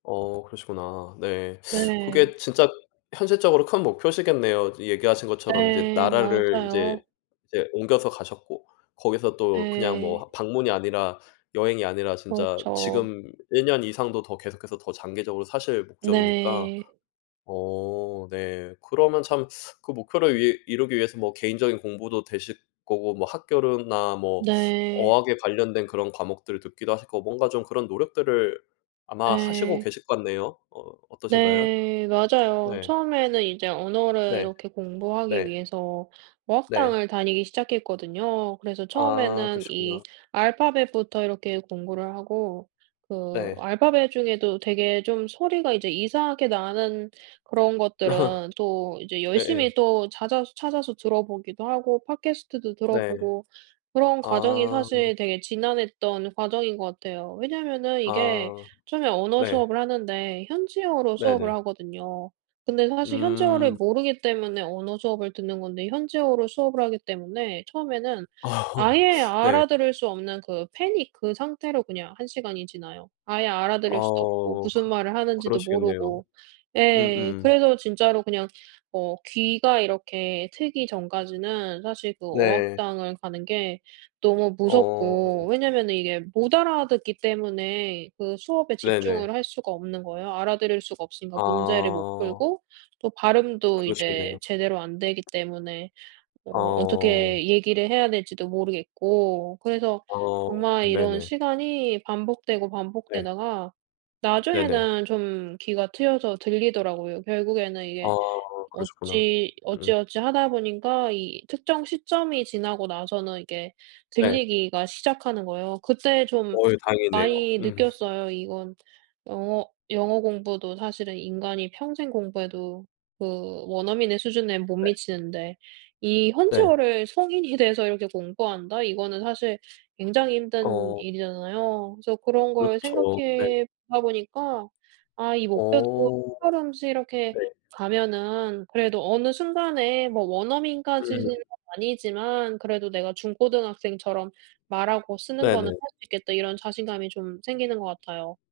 어 그러시구나. 네. 네. 그게 진짜 현실적으로 큰 목표시겠네요. 이 얘기하신 것처럼 이제 네. 나라를 이제 맞아요. 이제 옮겨서 가셨고 거기서 또 그냥 뭐 네. 하 방문이 아니라 여행이 아니라 진짜 그렇죠. 지금 1 년 이상도 더 계속해서 더 장기적으로 사실 목적이니까 네. 어 네 그러면 참 그 목표를 위 이루기 위해서 뭐 개인적인 공부도 되실 거고 학교로나 뭐 네. 어학에 관련된 그런 과목들을 듣기도 하실 거고. 뭔가 좀 그런 노력들을 아마 하시고 네. 계실 것 같네요. 어 어떠신가요? 네. 맞아요. 예. 처음에는 이제 언어를 네. 이렇게 공부하기 네. 위해서 네. 어학당을 다니기 시작했거든요. 그래서 아 처음에는 이 그러시구나. 알파벳부터 이렇게 공부를 하고 그 네. 알파벳 중에도 되게 좀 소리가 이제 이상하게 나는 그런 것들은 또 이제 예예. 열심히 또 잦아서 찾아서 들어보기도 하고 팟캐스트도 네. 들어보고 그런 과정이 아. 사실 되게 지난했던 과정인 것 같아요. 왜냐면은 이게 아. 처음에 언어 네. 수업을 하는데 현지어로 수업을 네네. 하거든요. 근데 사실 현지어를 음. 모르기 때문에 언어 수업을 듣는 건데 현지어로 수업을 하기 때문에 처음에는 아예 네. 알아들을 수 없는 그 패닉 그 상태로 그냥 1 시간이 지나요. 아예 알아들을 수도 없고 아어 무슨 그 말을 하는지도 그러시겠네요. 모르고 예. 음음. 그래서 진짜로 그냥 어 귀가 이렇게 트기 전까지는 사실 그 네. 어학당을 가는 게 너무 어. 무섭고. 왜냐면은 이게 못 알아듣기 때문에 그 수업에 네네. 집중을 할 수가 없는 거예요. 알아들을 수가 없으니까 문제를 못 아. 풀고 또 발음도 이제 그러시겠네요. 제대로 안되기 때문에 아 어 어. 어떻게 얘기를 해야 될지도 모르겠고. 그래서 어 정말 이런 네네. 시간이 반복되고, 네. 반복되다가 네네. 나중에는 좀 귀가 트여서 들리더라고요. 결국에는 아 이게 그러셨구나. 어찌 음. 어찌어찌 하다 보니까 이 특정 시점이 지나고 나서는 이게 네. 들리기가 시작하는 거예요. 그때 좀 어유 다행이네요. 많이 음. 느꼈어요. 이건 영어 영어 공부도 사실은 인간이 평생 공부해도 그 원어민의 수준에 못 네. 미치는데 이 네. 현지어를 성인이 돼서 이렇게 공부한다? 이거는 사실 굉장히 힘든 어. 일이잖아요. 그래서 그런 걸 그렇죠. 네. 생각해보다 보니까 '아 이 목표도 어. 한 걸음씩 이렇게 네. 가면은 그래도 어느 순간에 뭐 음. 원어민까지는 아니지만 그래도 내가 중고등학생처럼 말하고 쓰는 거는 네네. 할 수 있겠다' 이런 자신감이 좀 생기는 것 같아요.